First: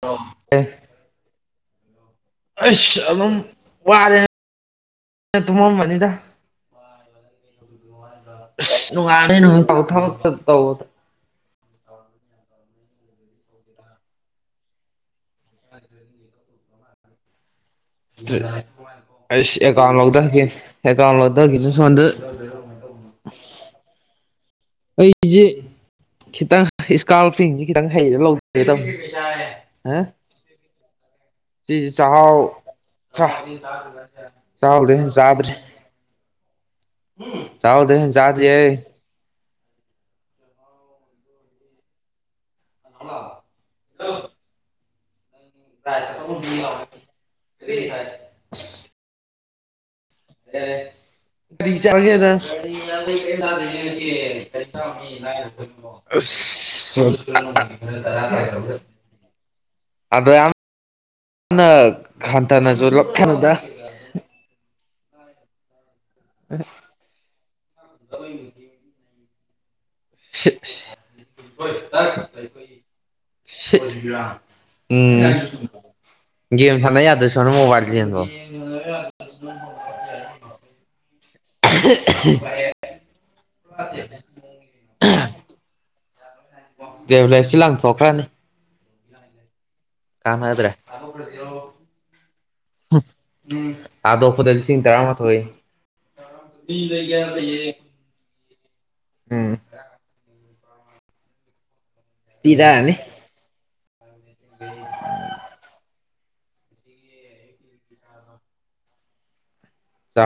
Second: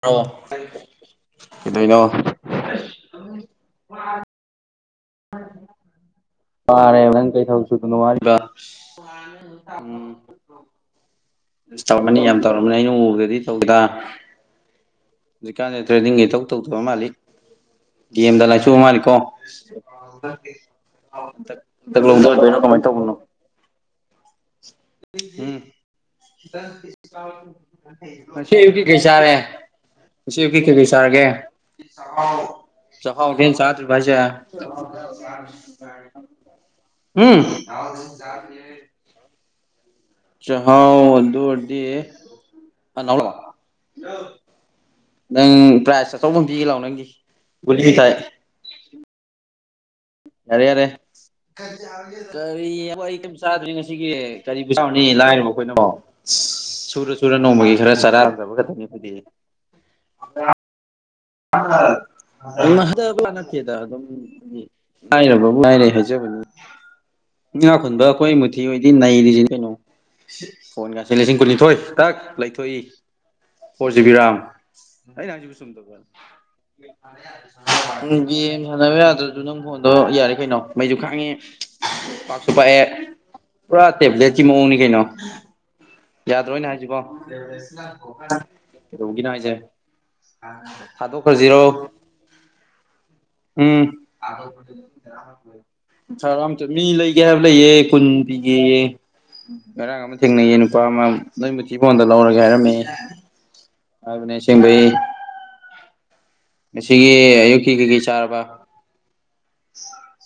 ꯑꯣ ꯀꯩꯗꯩꯅꯣ ꯑꯁ ꯑꯗꯨꯝ ꯋꯥꯔꯦ ꯇꯨꯝꯃꯥꯝꯃꯕꯅꯤꯗꯥ ꯋꯥꯔꯦꯕꯥ ꯅꯪ ꯀꯔꯤ ꯊꯕꯛ ꯁꯨꯗꯅꯥ ꯋꯥꯔꯤꯕꯥ ꯅꯣꯉꯜꯗꯩꯩ ꯅꯨꯃꯤꯠ ꯇꯥꯐꯥꯎ ꯊꯕꯛ ꯇꯥ ꯇꯧꯗꯅ ꯑ ꯇꯧꯔꯝꯃꯅꯤ ꯌꯥꯝ ꯇꯧꯔꯝꯃꯅꯤ ꯑꯩꯅ ꯎꯕꯗꯗꯤ ꯇꯧꯗꯦꯗ ꯍꯧꯖꯤꯛꯀꯥꯟꯗ ꯇ꯭ꯔꯦꯟꯅꯤꯡꯒ ꯢꯇꯧ ꯇꯧꯗꯕ ꯃꯥꯜꯂꯤ ꯒꯦꯝꯗ ꯂꯩꯆꯨꯕꯥ ꯃꯥꯅꯤꯀꯣ ꯑꯩꯁ ꯑꯦꯀꯥꯎꯟ ꯂꯧꯊꯒꯦ ꯑꯦꯀꯥꯎꯟ ꯂꯧꯊꯒꯦꯅ ꯇꯧꯒꯅꯣ [inaudible] ꯑꯩꯩꯖꯤ [inaudible] ꯈꯤꯇꯪ ꯏꯁꯀꯥꯔꯄꯤꯌꯟꯁꯤ ꯈꯤꯇꯪ ꯍꯩꯔ ꯉꯁꯤ ꯑꯌꯨꯛꯀꯤ ꯂꯧꯒꯕꯅꯤ ꯀꯩ ꯆꯥꯔꯦ [inaudible] ꯉꯁꯤ ꯑꯌꯨꯛꯀꯤ ꯀꯩ ꯀꯩ ꯆꯥꯔꯀꯦ ꯁꯤ ꯆꯍꯥꯎ ꯑꯊꯦꯟ ꯆꯥꯗ꯭ꯔꯤꯕ ꯍꯥꯏꯁꯦ ꯆꯥꯍꯥꯎ ꯗꯩꯩ ꯍꯦꯟꯅꯥ ꯆꯥꯗ꯭ꯔꯦ ꯎꯝ ꯆꯥꯍꯥꯎ ꯗꯩꯩ ꯍꯦꯟꯅꯥ ꯆꯥꯗꯦ ꯆꯍꯥꯎꯗꯤ ꯑꯅ ꯅꯪ ꯄ꯭ꯔꯥꯏꯖ ꯑꯆꯧꯕ ꯑꯃ ꯄꯤꯒ ꯂꯥꯛꯑꯣ ꯅꯪꯒꯤ ꯒꯨꯂꯤꯥꯏ ꯌꯥꯔꯦ ꯌꯥꯔꯦ ꯀꯔꯤ ꯆꯥꯒꯦꯗ ꯀꯔꯤ ꯑꯩ ꯀꯔꯤꯝ ꯆꯥꯗ꯭ꯔꯤ ꯉꯁꯤꯒꯤ ꯀꯔꯤꯕ ꯆꯥꯎꯅꯤ ꯂꯥꯏ ꯑꯩꯈꯣꯏꯅꯣ ꯑꯁ ꯁꯨꯔ ꯁꯨꯔ ꯅꯣꯡꯃꯒꯤ ꯈꯔ ꯆꯔꯥꯔꯝꯗꯕ ꯈꯛꯇꯅꯤ ꯍꯥꯏꯗꯤ ꯑꯗ ꯌꯥꯝ ꯅ ꯍꯟꯊꯅꯁꯨ ꯂꯛꯊꯅꯨꯗ ꯃꯗꯅꯠꯇꯦꯗ ꯑꯗꯨꯝ ꯂꯥꯏꯔꯕꯕꯨ ꯂꯥꯏꯔꯦ ꯍꯥꯏꯖꯕꯅꯤ ꯉꯥꯈꯨꯟꯕ ꯑꯩꯈꯣꯏ ꯃꯨꯊꯤ ꯍꯗꯤ ꯅꯩꯔꯤꯁꯤ ꯀꯩꯅꯣ ꯐꯣꯟ ꯉꯁꯤ ꯂꯤꯁꯤꯡ ꯀꯨꯟꯅꯤꯊꯣꯏ ꯗꯛ ꯂꯩꯊꯣꯛꯏ ꯑꯣ ꯖꯤꯕꯤꯔꯥꯝ ꯑ ꯎꯝ ꯅꯪꯖꯤꯕꯨ ꯁꯨꯝ ꯇꯧꯒꯦꯅꯦ ꯒꯦꯝ ꯁꯥꯟꯅ ꯌꯥꯗꯣꯏ ꯁꯔꯨꯛ ꯃꯣꯕꯥꯏꯜ ꯂꯤꯖꯦꯟꯕꯨ ꯦꯝ ꯁꯥꯟꯅꯕ ꯌꯥꯗ꯭ꯔꯁꯨ ꯅꯪ ꯐꯣꯟꯗꯣ ꯌꯥꯔꯦ ꯀꯩꯅꯣ ꯃꯩꯁꯨ ꯈꯥꯡꯉꯦ ꯄꯥꯛꯁꯨ ꯄꯑ ꯄꯨꯔꯥ ꯇꯦꯕ꯭ꯂꯦꯠꯁꯤ ꯃꯑꯣꯡꯅꯤ ꯀꯩꯅꯣ ꯌꯥꯗ꯭ꯔꯣꯏꯅꯦ ꯍꯥꯏꯁꯤꯕꯣ ꯇꯦꯕ꯭ꯂꯦꯠꯁꯤ ꯂꯪꯊꯣꯛꯈ꯭ꯔꯅꯤ ꯀꯩꯗꯧꯕꯒꯤꯦꯅꯣ ꯍꯥꯏꯁꯦ ꯀꯝꯗ꯭ꯔꯦ ꯈꯖꯤꯔꯣ ꯎꯝ ꯊꯥꯗꯣꯛꯄꯗ ꯂꯤꯁꯤꯡ ꯇꯔꯥꯃꯥꯊꯣꯏ ꯃꯤ ꯂꯩꯒꯦ ꯍꯥꯏꯕ ꯂꯩꯌꯦ ꯀꯨꯟ ꯄꯤꯒꯦ ꯉꯔꯥꯡ ꯑꯃ ꯊꯦꯡꯅꯌꯦ ꯅꯨꯄꯥ ꯑꯃ ꯂꯣꯏꯅꯃꯛꯀꯤꯤ ꯐꯣꯟꯗ ꯂꯧꯔꯒꯦ ꯍꯥꯏꯔꯝꯃꯦꯑꯦ ꯄꯤꯔꯛꯑꯅꯤ ꯑꯚꯅꯦꯤꯡꯚꯩ ꯉꯁꯤꯒꯤ ꯑꯌꯨꯛꯀꯤ ꯀꯩꯀꯩ ꯆꯥꯔꯕ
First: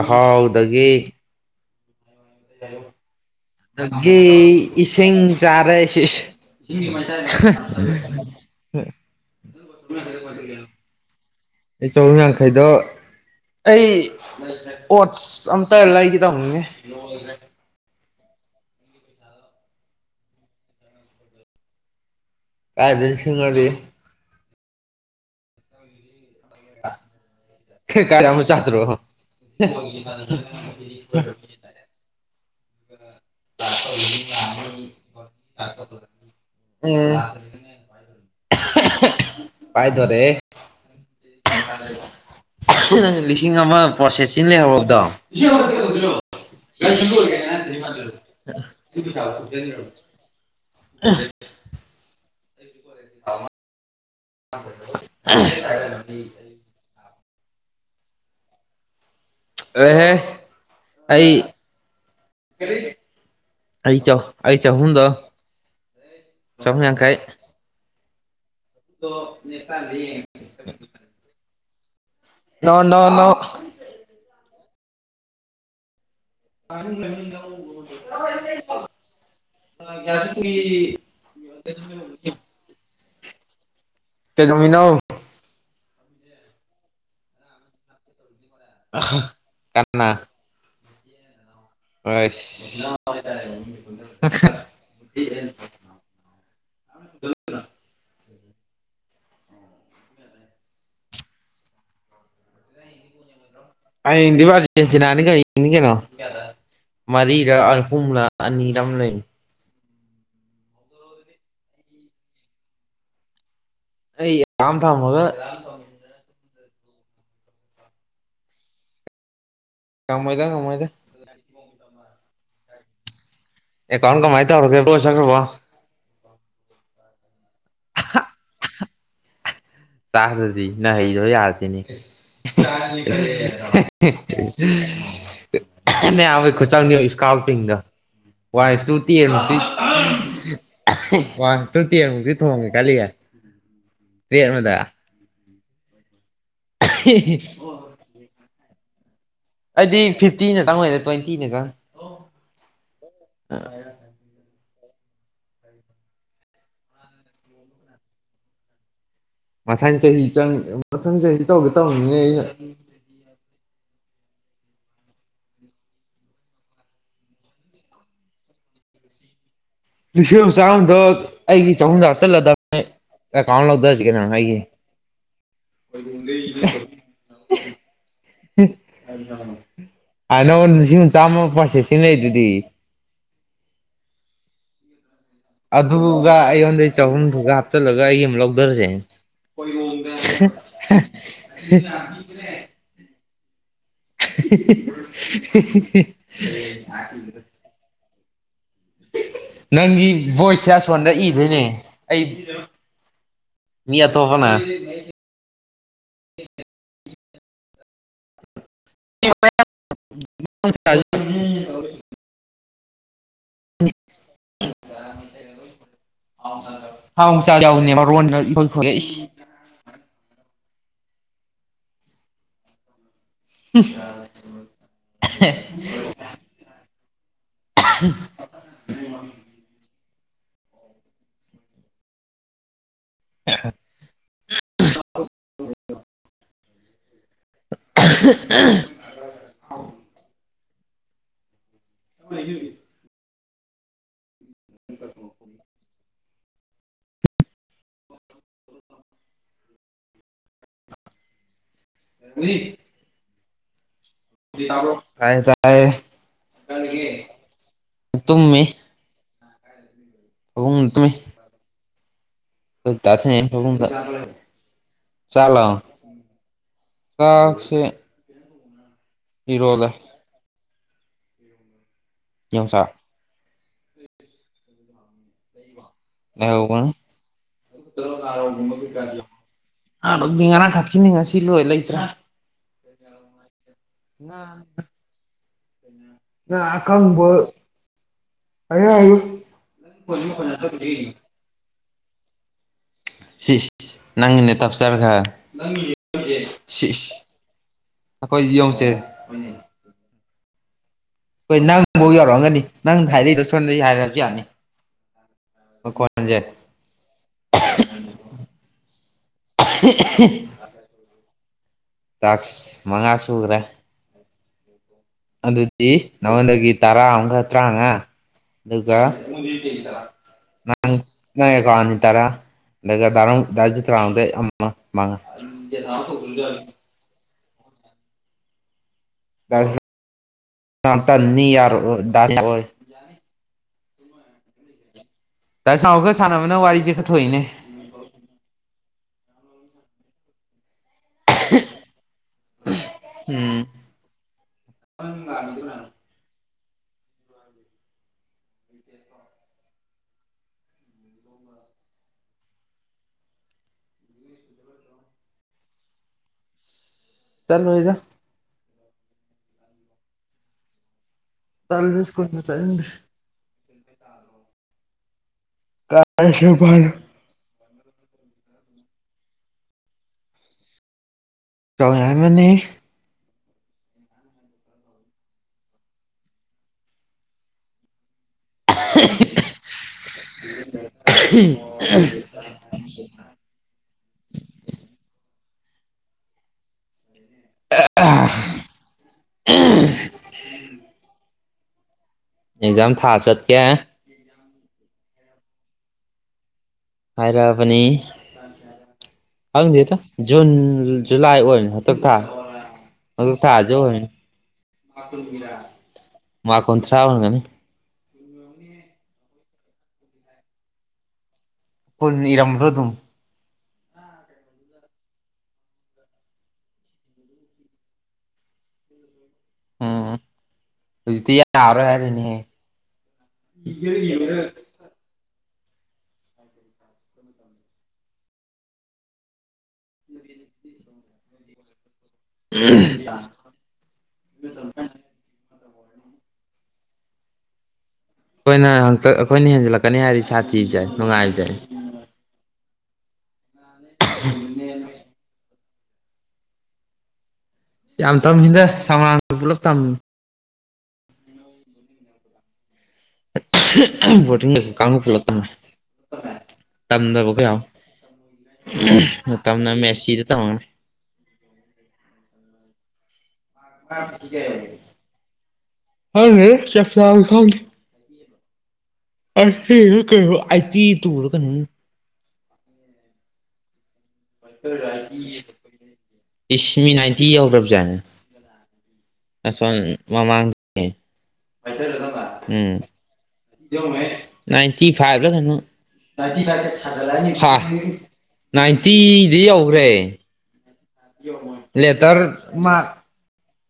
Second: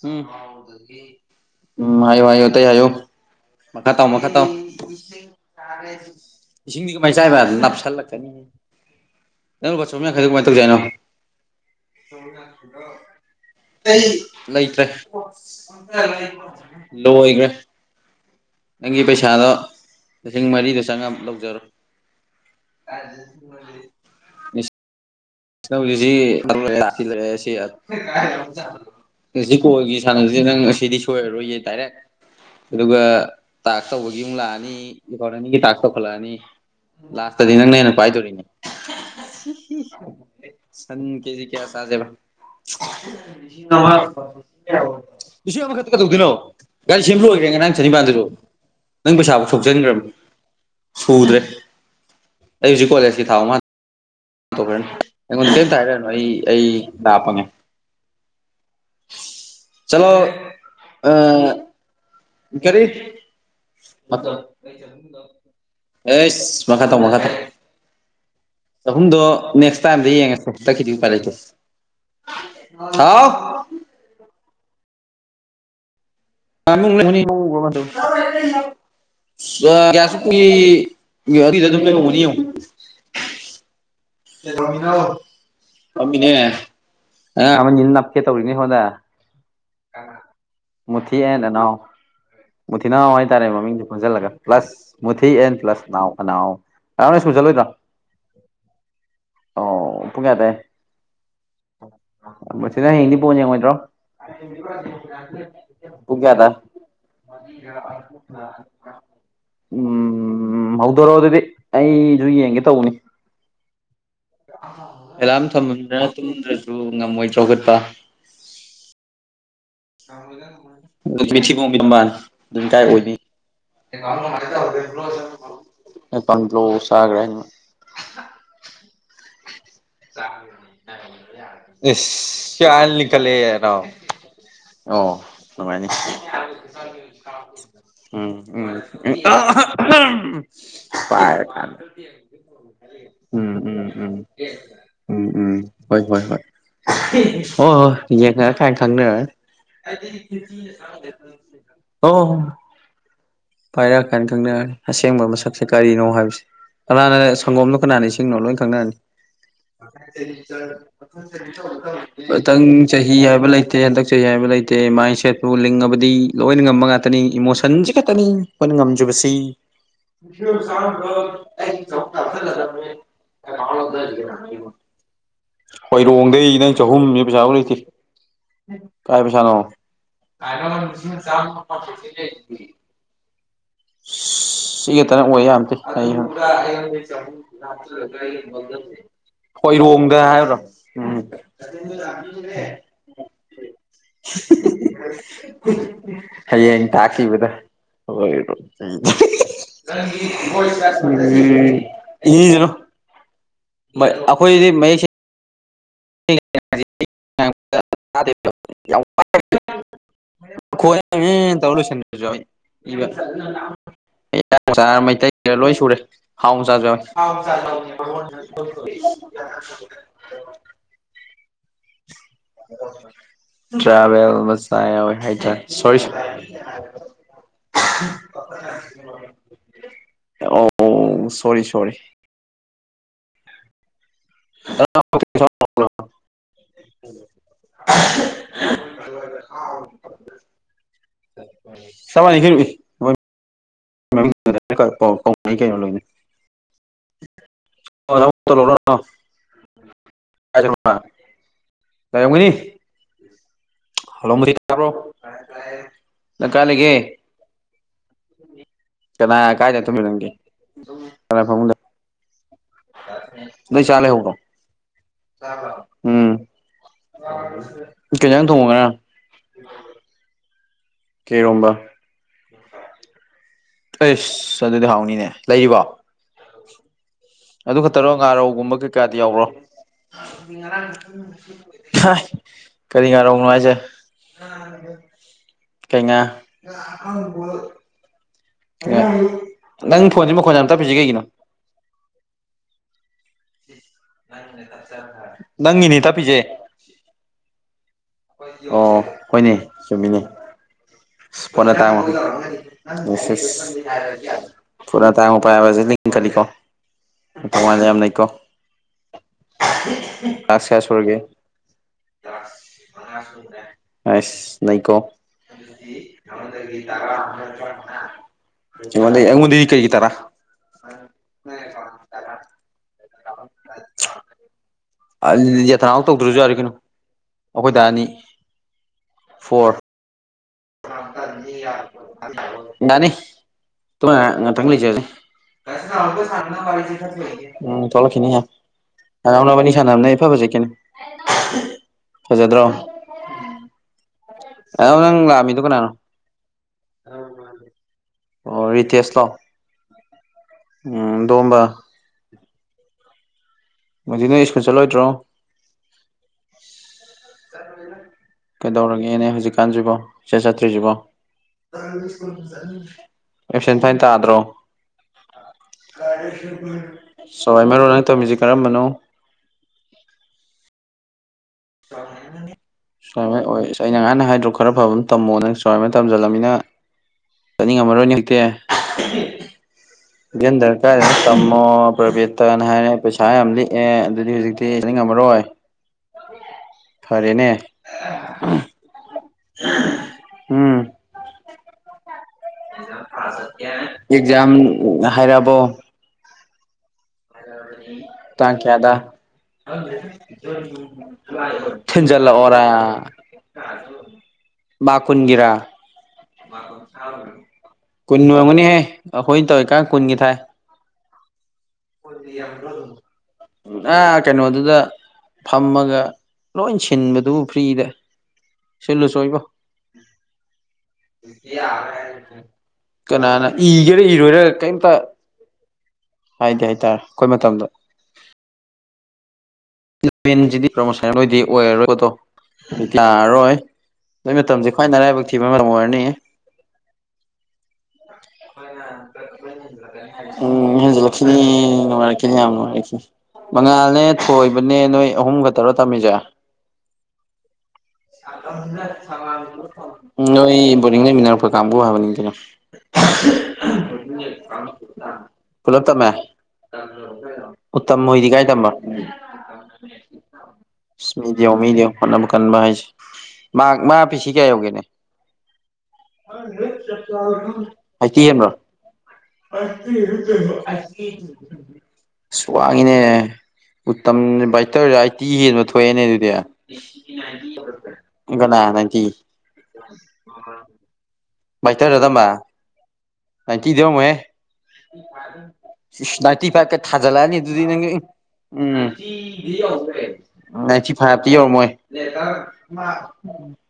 ꯎꯝ ꯎꯝ ꯍꯥꯏꯌꯣ ꯍꯥꯏꯌꯣ ꯑꯇꯩ ꯍꯥꯏꯌꯣ ꯃꯈꯥ ꯇꯥ ꯑꯗꯒꯤ ꯃꯈꯥ ꯇꯥꯎ ꯏꯁꯤꯡ ꯆꯥꯔꯦ ꯑꯩ ꯏꯁꯤꯡꯗꯤ ꯀꯃꯥꯏꯅ ꯆꯥꯏꯕ ꯅꯥꯞꯁꯤꯜꯂꯛꯀꯅꯤ ꯅꯪꯠ ꯌꯥꯡꯈꯩꯗ ꯀꯃꯥꯏꯅ ꯇꯧꯖ ꯍꯥꯏꯅꯣ ꯑꯩ ꯆꯍꯨꯝ ꯌꯥꯡꯈꯩꯗꯣ ꯑꯩ ꯂꯩꯇ꯭ꯔꯦ ꯑꯣꯠꯁ ꯑꯝꯇ ꯂꯩꯒꯗꯕꯅꯤꯅꯦ ꯂꯣꯏꯒ꯭ꯔꯦ ꯅꯪꯒꯤ ꯄꯩꯁꯥꯗꯣ ꯂꯤꯁꯤꯡ ꯃꯔꯤꯗ ꯆꯪꯉ ꯂꯧꯖꯔꯣ ꯀꯥꯏꯗ ꯁꯉꯔꯤ ꯀꯁꯤ ꯃꯔ ꯂꯩꯁꯤ ꯀꯥꯏ ꯑꯃ ꯆꯥꯗ꯭ꯔꯣ ꯉꯁꯤꯀꯣꯜꯒꯤ ꯁꯥꯟꯅꯕꯁꯤ ꯅꯪ ꯉꯁꯤꯗꯤ ꯁꯣꯏꯔꯔꯣꯏꯌꯦ ꯗꯥꯏꯔꯦꯛ ꯑꯗꯨꯒ ꯇꯥꯛ ꯇꯧꯕꯒꯤ ꯑꯃꯨꯛ ꯂꯥꯛꯑꯅꯤ ꯏꯀꯣꯔꯔꯅꯤꯒꯤ ꯇꯥꯛ ꯇꯧꯈꯠꯂꯛꯑꯅꯤ ꯎꯝ ꯂꯥꯁꯇꯗꯤ ꯅꯪꯅ ꯍꯦꯟꯅ ꯄꯥꯏꯗꯣꯔꯤꯅꯦ ꯄꯥꯏꯊꯔꯦ ꯁꯟ ꯀꯦꯖꯤ ꯀꯌꯥ ꯆꯥꯁꯦꯕ ꯅꯪ ꯂꯤꯁꯤꯡ ꯑꯃ ꯄ꯭ꯔꯣꯁꯦꯁꯁꯤ ꯂꯩꯍꯧꯔꯕꯗꯣ ꯑꯃꯈ ꯈꯛꯇ ꯀꯧꯗꯤꯅꯣ ꯒꯥꯔꯤ ꯁꯦꯝꯕ ꯂꯣꯏꯈ꯭ꯔꯦ ꯉꯔꯥꯡ ꯆꯅꯤꯄꯥꯟꯗꯨꯁꯨ ꯅꯪ ꯄꯩꯁꯥꯐꯥꯎ ꯊꯣꯛꯣꯛꯆꯟꯈ꯭ꯔꯕꯅꯤ ꯁꯨꯗꯦ ꯑꯩ ꯍꯧꯖꯤꯛ ꯀꯣꯂꯦꯖꯀꯤ ꯊꯥꯎꯑꯣ ꯃꯥꯜꯦ ꯣꯛꯈ꯭ꯔꯅꯤ ꯑꯩꯉꯣꯟꯗ ꯀꯔꯤꯝꯇ ꯍꯥꯏꯔꯛꯑꯅꯨ ꯑꯩ ꯑꯩ ꯂꯥꯛꯄꯉꯦ ꯑꯦꯍꯦ ꯆꯂꯣ ꯑ ꯑꯩ ꯀꯦꯔꯤ ꯑꯩ ꯆꯧ ꯑꯩ ꯆꯍꯨꯝꯗꯣ ꯑꯦꯁ ꯆꯍꯨꯝ ꯃꯈꯥ ꯇꯣ ꯌꯥꯡꯈꯩ ꯃꯈꯥ ꯇꯧ ꯆꯍꯨꯝꯗꯣ ꯅꯦꯛꯁ ꯇꯥꯏꯝꯗ ꯌꯦꯡꯉꯁꯛꯇꯀꯤꯈꯤꯗꯤ ꯎ ꯄꯥꯏꯔꯀꯦ ꯂꯣꯅꯅꯣ ꯑꯗ ꯀꯌꯥ ꯑꯗꯨꯝꯅꯤ ꯌꯦꯡꯉ ꯀꯩꯗꯧꯃꯤꯅꯣ ꯑ ꯑꯃꯞꯦ ꯀꯅꯥ ꯃꯊꯤꯗꯅꯥ ꯃꯨꯊꯤ ꯑꯁ ꯅꯥꯎ ꯍꯥꯏꯇꯥꯔꯦ ꯃꯃꯤꯡꯗꯨꯣ ꯄꯨꯟꯁꯤꯜꯂꯒ ꯄ꯭ꯂꯁ ꯃꯨꯊꯤ ꯑꯦꯟ ꯄ꯭ꯂꯁ ꯅꯅꯥꯎ ꯑꯅꯥꯎ ꯔꯥꯃꯦꯁꯕꯨ ꯆꯂꯣꯏꯗ ꯑꯣ ꯄꯨꯨꯡ ꯉꯦꯇꯦ ꯄ ꯅ ꯍꯅꯤ ꯄ ꯌꯦꯠꯇ꯭ꯔꯣ ꯍꯌꯦꯡꯗꯤꯕꯨ ꯑꯥꯔꯖꯦꯟꯇꯤꯅꯥꯅꯤ ꯀꯔꯤꯅꯤ ꯀꯩꯅꯣ ꯄꯨꯒꯦꯗ ꯃꯔꯤꯔ ꯑꯍꯨꯝꯂ ꯑꯅꯤꯔꯝ ꯂꯩ ꯎꯝ ꯍꯧꯗꯣꯔꯛꯑꯣ ꯑꯗꯨꯗꯤ ꯑꯩꯁꯨ ꯌꯦꯡꯒꯦ ꯇꯧꯕꯅꯤ ꯑꯩ ꯑꯦꯀꯥꯎꯟ ꯊꯝꯃꯒ ꯑꯦꯂꯝ ꯊꯃ ꯇ ꯑꯗꯨ ꯉꯝꯃꯣꯏ ꯆꯥꯎꯈꯠꯄ ꯉꯝꯃꯣꯏꯗ ꯉꯝꯃꯣꯏꯗ ꯊꯕꯨꯔꯃꯜ ꯑꯗꯨ ꯀꯥꯏ ꯑꯣꯏꯅꯤ ꯑꯦꯀꯥꯎꯟ ꯀꯃꯥꯏꯅ ꯇꯧꯔꯒꯦꯕꯣ ꯆꯈ꯭ꯔꯕꯣ ꯄꯟꯂꯣ ꯁꯥꯒ꯭ꯔ ꯆꯥꯗ꯭ꯔꯗꯤ ꯅꯍꯩꯗꯣ ꯌꯥꯔꯁꯤꯅꯤ ꯏꯁ ꯌꯥꯝ ꯂꯤꯡꯈꯠꯂꯛꯑꯦ ꯅꯥꯎ ꯑꯣ ꯑꯗꯨꯃꯥꯏꯅ ꯅ ꯈꯨꯆꯥꯎꯅꯤ ꯏꯁꯀꯥ ꯄꯤꯗ ꯎꯝ ꯎꯝ ꯄꯔꯔ ꯋꯥꯟ ꯈꯥꯟ ꯏꯁꯇꯨ ꯇꯦꯟꯃꯨꯛꯇꯤ ꯊꯣꯡꯒꯦ ꯈꯜꯂꯤꯌꯦ ꯎꯝ ꯎꯝ ꯎꯝ ꯇ꯭ꯔꯦꯠ ꯑꯃꯗ ꯎꯝ ꯎꯝ ꯍꯣꯏ ꯍꯣꯏ ꯍꯣꯏ ꯍꯣꯏ ꯍꯣꯏ ꯌꯦꯡꯉ ꯀ ꯈꯪꯅꯔꯒꯦ ꯑꯩꯗꯤ ꯐꯤꯐꯇꯤꯅ ꯆꯪꯉꯣꯏꯗ ꯇ꯭ꯋꯦꯟꯇꯤꯅ ꯆꯪ ꯑꯣ ꯄꯔ ꯀꯅꯤ ꯇ ꯌꯥꯅꯤ ꯑꯁꯦꯡꯕ ꯃꯁꯛꯁꯦ ꯀꯔꯤꯅꯣ ꯍꯥꯏꯕꯁꯦ ꯀꯅꯥꯅꯅ ꯁꯪꯒꯣꯝꯅ ꯈꯨꯅꯥꯅꯤ ꯁꯤꯁꯤꯡꯅꯣ ꯂꯣꯏꯅ ꯈꯪꯅꯔꯅꯤ ꯃꯊꯪ ꯄꯇ ꯆꯍꯤ ꯆꯪ ꯆ ꯃꯊꯪ ꯆꯍꯤ ꯇꯧꯒꯦ ꯇꯧꯅꯤꯅꯦ ꯑꯩꯅ ꯆꯠꯇꯦ ꯍꯟꯗꯛ ꯆꯍꯤ ꯍꯥꯏꯕ ꯂꯩꯇꯦ ꯃꯥꯏꯟ ꯁꯦꯠꯄꯨ ꯂꯤꯡꯉꯕꯗꯤ ꯂꯣꯏꯅ ꯉꯝꯕ ꯉꯥꯛꯇꯅꯤ ꯏꯃꯣꯁꯟꯁꯦ ꯈꯅꯤ ꯑꯩꯈꯣꯏꯅ ꯉꯝꯖꯕꯁꯤ ꯂꯤꯁꯤꯡ ꯑꯃ ꯁ ꯆꯥꯝꯃꯗꯣ ꯑꯩꯒꯤ ꯆꯍꯨꯝꯗ ꯍꯥꯞꯆꯤꯜꯂꯗꯕ ꯆꯀ ꯗꯦ ꯑꯦꯀꯥꯎꯟ ꯂꯧꯗꯔꯁꯤ ꯀꯩꯅꯣ ꯑꯩꯒꯤ ꯍꯣꯏꯔꯣꯡꯗꯩ ꯅꯪ ꯆꯍꯨꯝꯁꯦ ꯄꯩꯁꯥꯃꯨꯛ ꯂꯩꯇꯦ ꯀꯥꯏ ꯄꯩꯁꯥꯅꯣ ꯍꯥꯟꯅ ꯅꯉꯣꯟꯗ ꯂꯤꯁꯤꯡ ꯑꯃ ꯆꯥꯝꯃ ꯄ꯭ꯔꯣꯁꯦꯁꯤꯡ ꯂꯩꯗꯨꯗꯤ ꯁꯤ ꯑꯣꯏ ꯌꯥꯝꯇ ꯀ ꯑꯗꯨꯒ ꯑꯩꯉꯣꯟꯗꯩ ꯆꯍꯨꯝꯗꯨꯒ ꯍꯥꯞꯆꯤꯜꯂꯒ ꯑꯩꯒꯤ ꯑꯃ ꯂꯧꯗꯔꯁꯦ ꯈꯣꯏꯔꯣꯡꯗ ꯍꯥꯏꯕ꯭ꯔꯣ ꯎꯝ ꯍꯌꯦ ꯇꯥꯀꯤꯕꯗ ꯍ ꯅꯪꯒꯤ ꯚꯣꯏꯁꯁꯦ ꯑꯁꯣꯟꯗ ꯏꯗꯣꯏꯅꯦ ꯑꯩ ꯌꯦꯅ ꯃꯤ ꯑꯇꯣꯞꯄꯅ ꯑꯩꯈꯣꯏꯗꯤ ꯃꯍꯌꯦꯛ [inaudible] ꯇꯧꯕ ꯆꯅ ꯂ ꯑꯦ ꯆꯥꯔ ꯃꯩꯇꯩꯔ ꯂꯣꯏ ꯁꯨꯔꯦ ꯍꯥꯎꯅ ꯆꯥꯖꯋꯦ ꯍꯥꯎ ꯆꯥꯛ ꯌꯥꯎꯅꯦ ꯃꯔꯣꯟꯒ ꯎ ꯍꯂꯣ ꯑꯣ ꯇ꯭ꯔꯥꯕꯦꯜ ꯃꯁ ꯍꯥꯏ ꯁꯣꯔꯤ ꯑꯣ ꯁꯣꯔꯤ ꯁꯣꯔꯤ [inaudible] ꯑ [inaudible] ꯁꯃꯅꯤꯈ ꯀꯩꯅꯣꯣꯏ ꯂꯣ ꯀꯒꯅꯤ ꯍꯜꯂꯣ ꯃ ꯇꯥꯕ꯭ꯔꯣ ꯇꯥꯏꯌꯦ ꯇꯥꯏꯌꯦ ꯅꯪ ꯀꯥꯏ ꯂꯩꯒꯦ ꯇꯨꯝꯃꯤ ꯀꯅꯥ ꯀꯥꯏ ꯇ ꯇꯃꯤ ꯅꯪꯦ ꯐꯃꯨꯡꯗ ꯇꯨꯝꯃꯤ ꯀꯅꯥ ꯐꯪ ꯑꯩꯈꯣꯏ ꯗꯥ ꯊꯤꯟꯅꯩ ꯅ ꯐꯃꯨꯡꯗ ꯆꯂꯦ ꯍꯧꯒ ꯆꯥꯛ ꯂꯥꯎ ꯎꯝ ꯀꯩꯅꯖꯪ ꯊꯣꯡꯉꯒꯅ ꯏꯔꯣꯗ ꯀꯩ ꯏꯔꯣꯝꯕ ꯌꯣꯡꯆꯥꯛ ꯑꯩꯁ ꯑꯗꯨꯗꯤ ꯍꯥꯎꯅꯤꯅꯦ ꯂꯩꯔꯤꯕꯣ ꯂꯩꯍꯧꯕꯅꯤ ꯑꯗꯨ ꯈꯛꯇꯔꯣ ꯉꯥꯔꯧꯒꯨꯝꯕ ꯀꯩꯀꯥꯗꯤ ꯌꯥꯎꯕꯔꯣ ꯉꯥꯗꯨꯗꯤ ꯉꯔꯥꯡ ꯈꯥꯛꯀꯤꯅꯤ ꯉꯁꯤ ꯂꯣꯏ ꯂꯩꯇ꯭ꯔꯦ [unintelligible] ꯀꯔꯤ ꯉꯔꯧꯅꯣ ꯍꯥꯏꯖꯦ ꯉꯥ ꯉꯥꯗꫭ ꯀꯩ ꯉꯥ ꯉꯥ ꯑꯇꯥꯎꯕꯗꫭ ꯑꯌꯥꯏꯕ ꯉꯔꯥꯡꯗꯤ ꯅꯪ ꯐꯣꯟꯖꯤ ꯃꯈꯣꯟ ꯌꯥꯝ ꯇꯞꯄꯤꯖꯤ ꯀꯩꯒꯤꯅꯣ ꯁꯤꯁ ꯅꯪꯉꯤꯅ ꯇꯞ ꯆꯕ ꯈ ꯔ ꯅꯪꯒꯤꯅꯦ ꯅꯪꯒꯤꯅꯤ ꯇꯞꯄꯤꯁꯦ ꯍꯥꯏꯖꯦ ꯏꯁ [inaudible] [unintelligible] ꯑꯣ ꯍꯣꯏꯅꯦ ꯆꯨꯝꯃꯤꯅꯦ ꯄꯨꯟꯅ ꯇꯥꯃ ꯅꯪꯐꯧ ꯌꯧꯔꯛꯑꯝꯒꯅꯤ ꯅꯪ ꯍꯥꯏꯔꯛꯏꯗꯣ ꯁꯦꯁ ꯁꯣꯝꯗꯒꯤ ꯍꯥꯏꯔꯛꯑꯁꯨ ꯌꯥꯅꯤ [unintelligible] ꯐꫭꯟ ꯑꯇꯥꯡꯕ ꯄꯥꯏꯕꯖꯦ ꯃꯈꯣꯟꯁꯦ ꯂꯤꯡꯈꯠꯂꯤꯀꯣ ꯃꯇꯧ ꯃꯥꯟꯗꯅ ꯌꯥꯝ ꯅꯩꯀꯣ ꯇꯥꯁ ꯀꯌꯥ ꯁꯨꯔꯒꯦ ꯇꯥꯛꯁ ꯃꯉꯥ ꯃꯪꯉꯥ ꯁꯨꯈ꯭ꯔꯦ ꯁꯨꯒꯔꯦ ꯑꯁ ꯅꯩꯀꯣ ꯑꯗꯨꯗꯤ ꯅꯉꯣꯟꯗꯒꯤ ꯇꯔꯥ ꯑꯃꯒ ꯇꯔꯥ꯭ꯡꯉꯥ ꯑꯗꯨꯒ ꯑꯩꯉꯣꯟꯗꯩ ꯑꯩꯉꯣꯟꯗꯩꯗꯤ ꯀꯩꯒꯤ ꯇꯔꯥ [unintelligible] ꯅꯪꯪ ꯅꯪ ꯑꯦꯀꯥꯎ꯭ꯟꯗꯤ ꯇꯔꯥ ꯑꯗꯨꯒ ꯗꯅꯥꯎ ꯗꯥꯖꯤꯇꯔꯥꯝꯗꯩ ꯑꯃ ꯃꯉꯥ ꯑꯗꯨꯗꯤ ꯌꯦꯇꯔꯥꯎ ꯇꯧꯗ꯭ꯔꯖꯨ ꯌꯥꯔꯦ ꯀꯩꯅꯣ ꯑꯈꯣꯏꯗ ꯑꯅꯤ ꯐꯣꯔ ꯇꯟꯅꯤ ꯌꯥꯔꯣꯏ ꯗꯥ ꯌꯥꯔꯣꯏ [unintelligible] ꯗꯥꯅꯤꯇꯨꯝꯃ ꯉꯥꯛꯇꯪ ꯂꯩꯖꯅꯤ ꯗꯥ ꯁꯥꯎꯒ ꯁꯥꯟꯅꯕꯅ ꯋꯥꯔꯤꯁꯦ ꯈꯔ ꯊꯣꯛꯏꯅꯦ [unintelligible] ꯎꯝ ꯊꯣꯛ ꯂꯛ ꯈꯤꯅꯤꯌꯦ ꯗꯅꯥꯎ ꯅꯕꯥꯏꯅꯤ ꯁꯥꯟꯅꯕꯅꯦ ꯐꯕꯖꯦ ꯀꯩꯅꫭ ꯐꯖꯗ꯭ꯔꯣ ꯎꯝ ꯑꯗꫭ ꯅꯪ ꯂꯥꯛ ꯑꯝꯃꯤꯗꫭ ꯀꯅꯥꯅꯣ ꯑꯣ ꯔꯤꯇꯦꯁ ꯂꯣ ꯎꯝ ꯗꯣꯝꯕ ꯃꯨꯖꯤ ꯅꫭꯏ ꯏꯁ꯭ꯀꯨꯜ ꯆꯠꯂꯣꯏꯗ꯭ꯔꯣ ꯆꯠꯂꯣꯏꯗ ꯀꯩꯗꯧꯔꯒꯦꯅꯦ ꯍꯧꯖꯤꯛꯀꯥꯟꯖꯤꯕꯣ ꯁꯨ ꯆꯠꯇ꯭ꯔꯤꯖꯤꯕꯣ ꯇꯜꯂꯦ ꯁ꯭ꯀꯨꯜꯒ ꯏꯁ꯭ꯀꯨꯜꯒ ꯆꯠꯅꯤꯡꯗ꯭ꯔꯦ ꯆꯠꯅꯤꯡꯗꯔꯦ ꯑꯦꯞꯁꯦꯟ ꯐꯥꯏꯟ ꯇꯥꯗ꯭ꯔꯣ ꯀꯥꯏꯗꯩ ꯑꯦꯞꯁꯦꯟ ꯀꯥꯏꯗꯅꯣ ꯐꯥꯏꯟꯅꫭ ꯇꯋꯥꯏꯃ ꯅꯪꯅ ꯇꯧꯔꯝꯃꯤꯖꯦ ꯀꯔꯝꯕꯅꯣ ꯇꯧ ꯌꯥꯏ ꯃ ꯅꯦ ꯐꫭꯔꯃꯦꯠ ꯑꯣꯏꯌꯦ ꯑꯁ ꯑꯩꯅ ꯉꯍꯥꯟꯅ ꯍꯥꯏꯗ꯭ꯔꯣ ꯈꯔ ꯐꯕ ꯑꯃ ꯇꯝꯃꯣ ꯅ ꯁꯨꯃꯥꯏꯅ ꯇꯝꯖꯜꯂꯝꯃꯤꯅ ꯆꯠꯅꯤꯡꯉꯝꯃꯔꯣꯏꯅꯦ ꯍꯧꯖꯤꯛꯇꯤ [unintelligible] ꯗꯤ ꯑꯦꯝ ꯗꯔ ꯀꯥꯏꯗꯅꫭ ꯇꯝꯃꯣ ꯄ꯭ꯔꯕꯦꯠꯇꯅ ꯍꯥꯏꯔꯦ ꯄꯩꯁꯥ ꯌꯥꯝ ꯂꯤꯛꯑꯦ ꯑꯗꯨꯗꯤ ꯍꯧꯖꯤꯛꯇꯤ ꯆꯠ ꯅꯤꯡꯉꯝꯃꯔꫭ ꯔꫭꯏ ꯐꯔꯦꯅꯦ ꯎꯝ ꯎꯝ ꯎꯝ ꯑꯦꯛꯖꯥꯝ ꯊꯥ ꯆꯠꯀꯦ [unintelligible] ꯑꯦꯛꯖꯥꯝ ꯍꯥꯏꯔꯛꯑꯕꯣ ꯍꯥꯏꯔꯛꯑꯕꯅꯤ ꯇꯥꯡ ꯀꯌꯥꯗ ꯈꯪꯗꯦꯗ ꯖꯨꯟ ꯖꯨꯂꯥꯏ ꯑꯣꯏꯕꯅꯤ [unintelligible] ꯍꯟꯗꯛ ꯊꯥ ꯊꯖꯜꯂ ꯑꯣꯔ ꯍꯟꯗꯛ ꯊꯥꯁꯦ ꯑꯣꯏꯔꯅꯤ [unintelligible] ꯃꯥꯛ ꯀꯨꯟ ꯒꯤꯔ ꯃꯥꯛ ꯀꯨꯟꯊꯔꯥ ꯑꫭꯏꯔꯝꯒꯅꯤ ꯀꯨꯟ ꯑꫭꯏꯔꯝꯒꯅꯤꯍꯦ ꯑꯈꯣꯏ ꯇꯧꯔꯤꯀꯥꯟ ꯀꯨꯟꯒꯤ ꯊꯥꯏ ꯀꯨꯟ ꯏꯔꯝꯗꫭ ꯑꯗꯨꯝ ꯎꯝ ꯑꯥ ꯀꯩꯅꯣꯗꯨꯗ ꯐꯝꯃꯒ ꯂꯣꯏ ꯁꯤꯟꯕꯗꯨꯕꯨ ꯐ꯭ꯔꯤꯗ ꯁꯤꯂꯨꯆꫭ ꯏꯕꫭ ꯎꯝ ꯍꯧꯖꯤꯛꯇꯤ ꯌꯥꯔꫭꯏ ꯍꯥꯏꯕꯅꯤ ꯍꯦ ꯀꯅꯥꯅ ꯏꯒꯦꯔꯥ ꯏꯔꯣꯏꯔ ꯀꯩꯝꯇ ꯍꯥꯏꯗꯦ ꯍꯥꯏꯇꯥꯔꯦ ꯑꯈꯣꯏ ꯃꯇꯝꯗ ꯇꯨ ꯌꯦꯟꯖꯤꯗꯤ ꯄ꯭ꯔꯣꯃꯣꯁꯟ ꯑꯣꯏꯔꯔꯣꯏꯗꯣ ꯄꫭꯠꯇꫭ ꯂꯥꯛꯑꯔꯣꯏ ꯅꯣꯏ ꯃꯇꯝꯁꯦ ꯈ꯭ꯋꯥꯏ ꯃꯔꯥꯏꯕꯛ ꯊꯤꯕ ꯃꯔꯃꯅꯤ [unintelligible] ꯑꯩꯈꯣꯏꯅ ꯍꯟꯇꯛ ꯑꯩꯈꯣꯏꯅ ꯍꯦꯟꯖꯜꯂꯛꯀꯅꯤ ꯍꯥꯏꯗꯤ ꯎꯝ ꯁꯥꯊꯤꯕꯁꯦ ꯍ ꯅꯨꯡꯉꯥꯏꯕꯁꯦ ꯂꯛꯃꯤꯔ ꯌꯥꯝ [unintelligible] ꯃꯉꯥꯜꯅꯦ ꯊꯣꯏꯕꯅꯦ ꯅꯣꯏ ꯑꯍꯨꯝꯒ ꯇꯔꯥ ꯇꯝꯃꯤꯁꯦ ꯌꯥꯝ ꯇꯝꯃꯤꯗ ꯁꯃꯥꯡꯗ ꯄꯨꯂꯞ ꯇꯝꯃꯤ ꯅꯣꯏ ꯕꯣꯔꯅꯤꯡ ꯂꯩꯃꯤꯟꯅꯔꯛꯄ ꯀꯥꯡꯕꯨ ꯍꯥꯏꯕ ꯅꯤꯡꯗꯤꯅꯣ ꯕꯣꯔꯗꯤꯡ ꯂꯩꯕ ꯀꯥꯡꯕꯨ ꯄꯨꯂꯞ ꯇꯝꯃꯦ ꯄꯨꯂꯞ ꯇꯃꯦ ꯇꯝꯗꯕ ꯈꯔ ꯌꯥꯎꯋꯦ ꯎꯠꯇꯝ ꯍꯣꯏꯗꯤ ꯀꯥꯏ ꯇꯝꯕ ꯃꯇꯝꯅ ꯃꯦꯁꯤꯗ ꯇꯝꯃꯝꯃꯦ ꯃꯤꯗꯤ ꯃꯤꯗꯤ ꯌꯦꯉꯣ ꯍꯣꯠꯅꯕꯥ ꯀꯥꯟꯕ ꯍꯥꯏꯁ ꯃꯥ ꯃꯥ ꯄꯤꯁꯤ ꯀꯌꯥ ꯌꯧꯒꯦꯅꯦ ꯈꯪꯗꯦ ꯆꯞ ꯆꯥꯕ ꯈꯪꯗꯦ ꯑꯩꯇꯤ ꯍꯦꯟꯕꯔꯣ ꯑꯩꯠꯇꯤꯔ ꯀꯩꯅꯣ ꯑꯩꯠꯇꯤ ꯇꯨꯔ ꯀꯩꯅꯣꯝ ꯋꯥꯉꯏꯅꯦ ꯚꯥꯏꯇꯧꯁ ꯑꯩꯇꯤ ꯍꯦꯟꯕ ꯊꯣꯛꯑꯦꯅꯦ ꯑꯗꯨꯗꯤ ꯏꯁ ꯃꯤ ꯅꯥꯏꯟꯇꯤ ꯀꯅꯥꯅ ꯃꯥꯏꯟꯇꯌ ꯑꯁ ꯃꯃꯥꯡ ꯕꯥꯏꯇꯔꯗ ꯇꯝꯕ ꯎꯝ ꯅꯥꯏꯟꯇꯤꯗꯤ ꯌꯧꯔꯝꯃꯣꯏꯍꯦ [unintelligible] ꯅꯥꯏꯟꯇꯤꯐꯤꯞ ꯏꯁ ꯅꯥ ꯅꯥꯏꯟꯇꯤ ꯂꯦ ꯐꯥꯏꯚꯀ ꯊꯖ ꯊꯥꯖꯜꯂꯛꯑꯅꯤ ꯑꯗꯨꯗꯤ ꯅꯪ [unintelligible] ꯎꯝ ꯅꯥꯏꯟꯇꯤꯗꯤ ꯌꯧꯈ꯭ꯔꯦ ꯅꯥꯏꯟꯇꯤ ꯐꯥꯏꯚꯇꯤ ꯌꯧꯔꯝꯃꯣꯏ ꯂꯦꯇꯔ ꯃꯥ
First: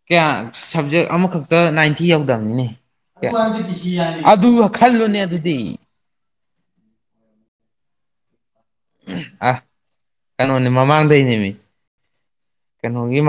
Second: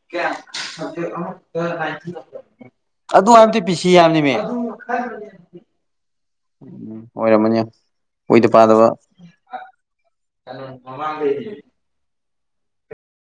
ꯀꯌꯥ ꯁꯕꯖꯦꯛ ꯑꯃꯈꯛꯇ ꯅꯥꯏꯟꯇꯤ ꯌꯧꯗꯝꯕꯅꯤ ꯑꯗꯨ ꯍꯥꯏꯕꯗꯤ ꯄꯤ ꯁꯤ ꯌꯥꯝꯅꯤꯃꯦ ꯑꯗꯨ ꯈꯜꯂꯨꯅꯦ ꯑꯗꯨꯗꯤ ꯎꯝ ꯑꯣꯏꯔꯃꯅꯤ ꯑ ꯀꯩꯅꯣꯅꯦ ꯃꯃꯥꯡꯗꯩꯅꯦꯃꯤ ꯀꯩꯅꯣꯒꯤ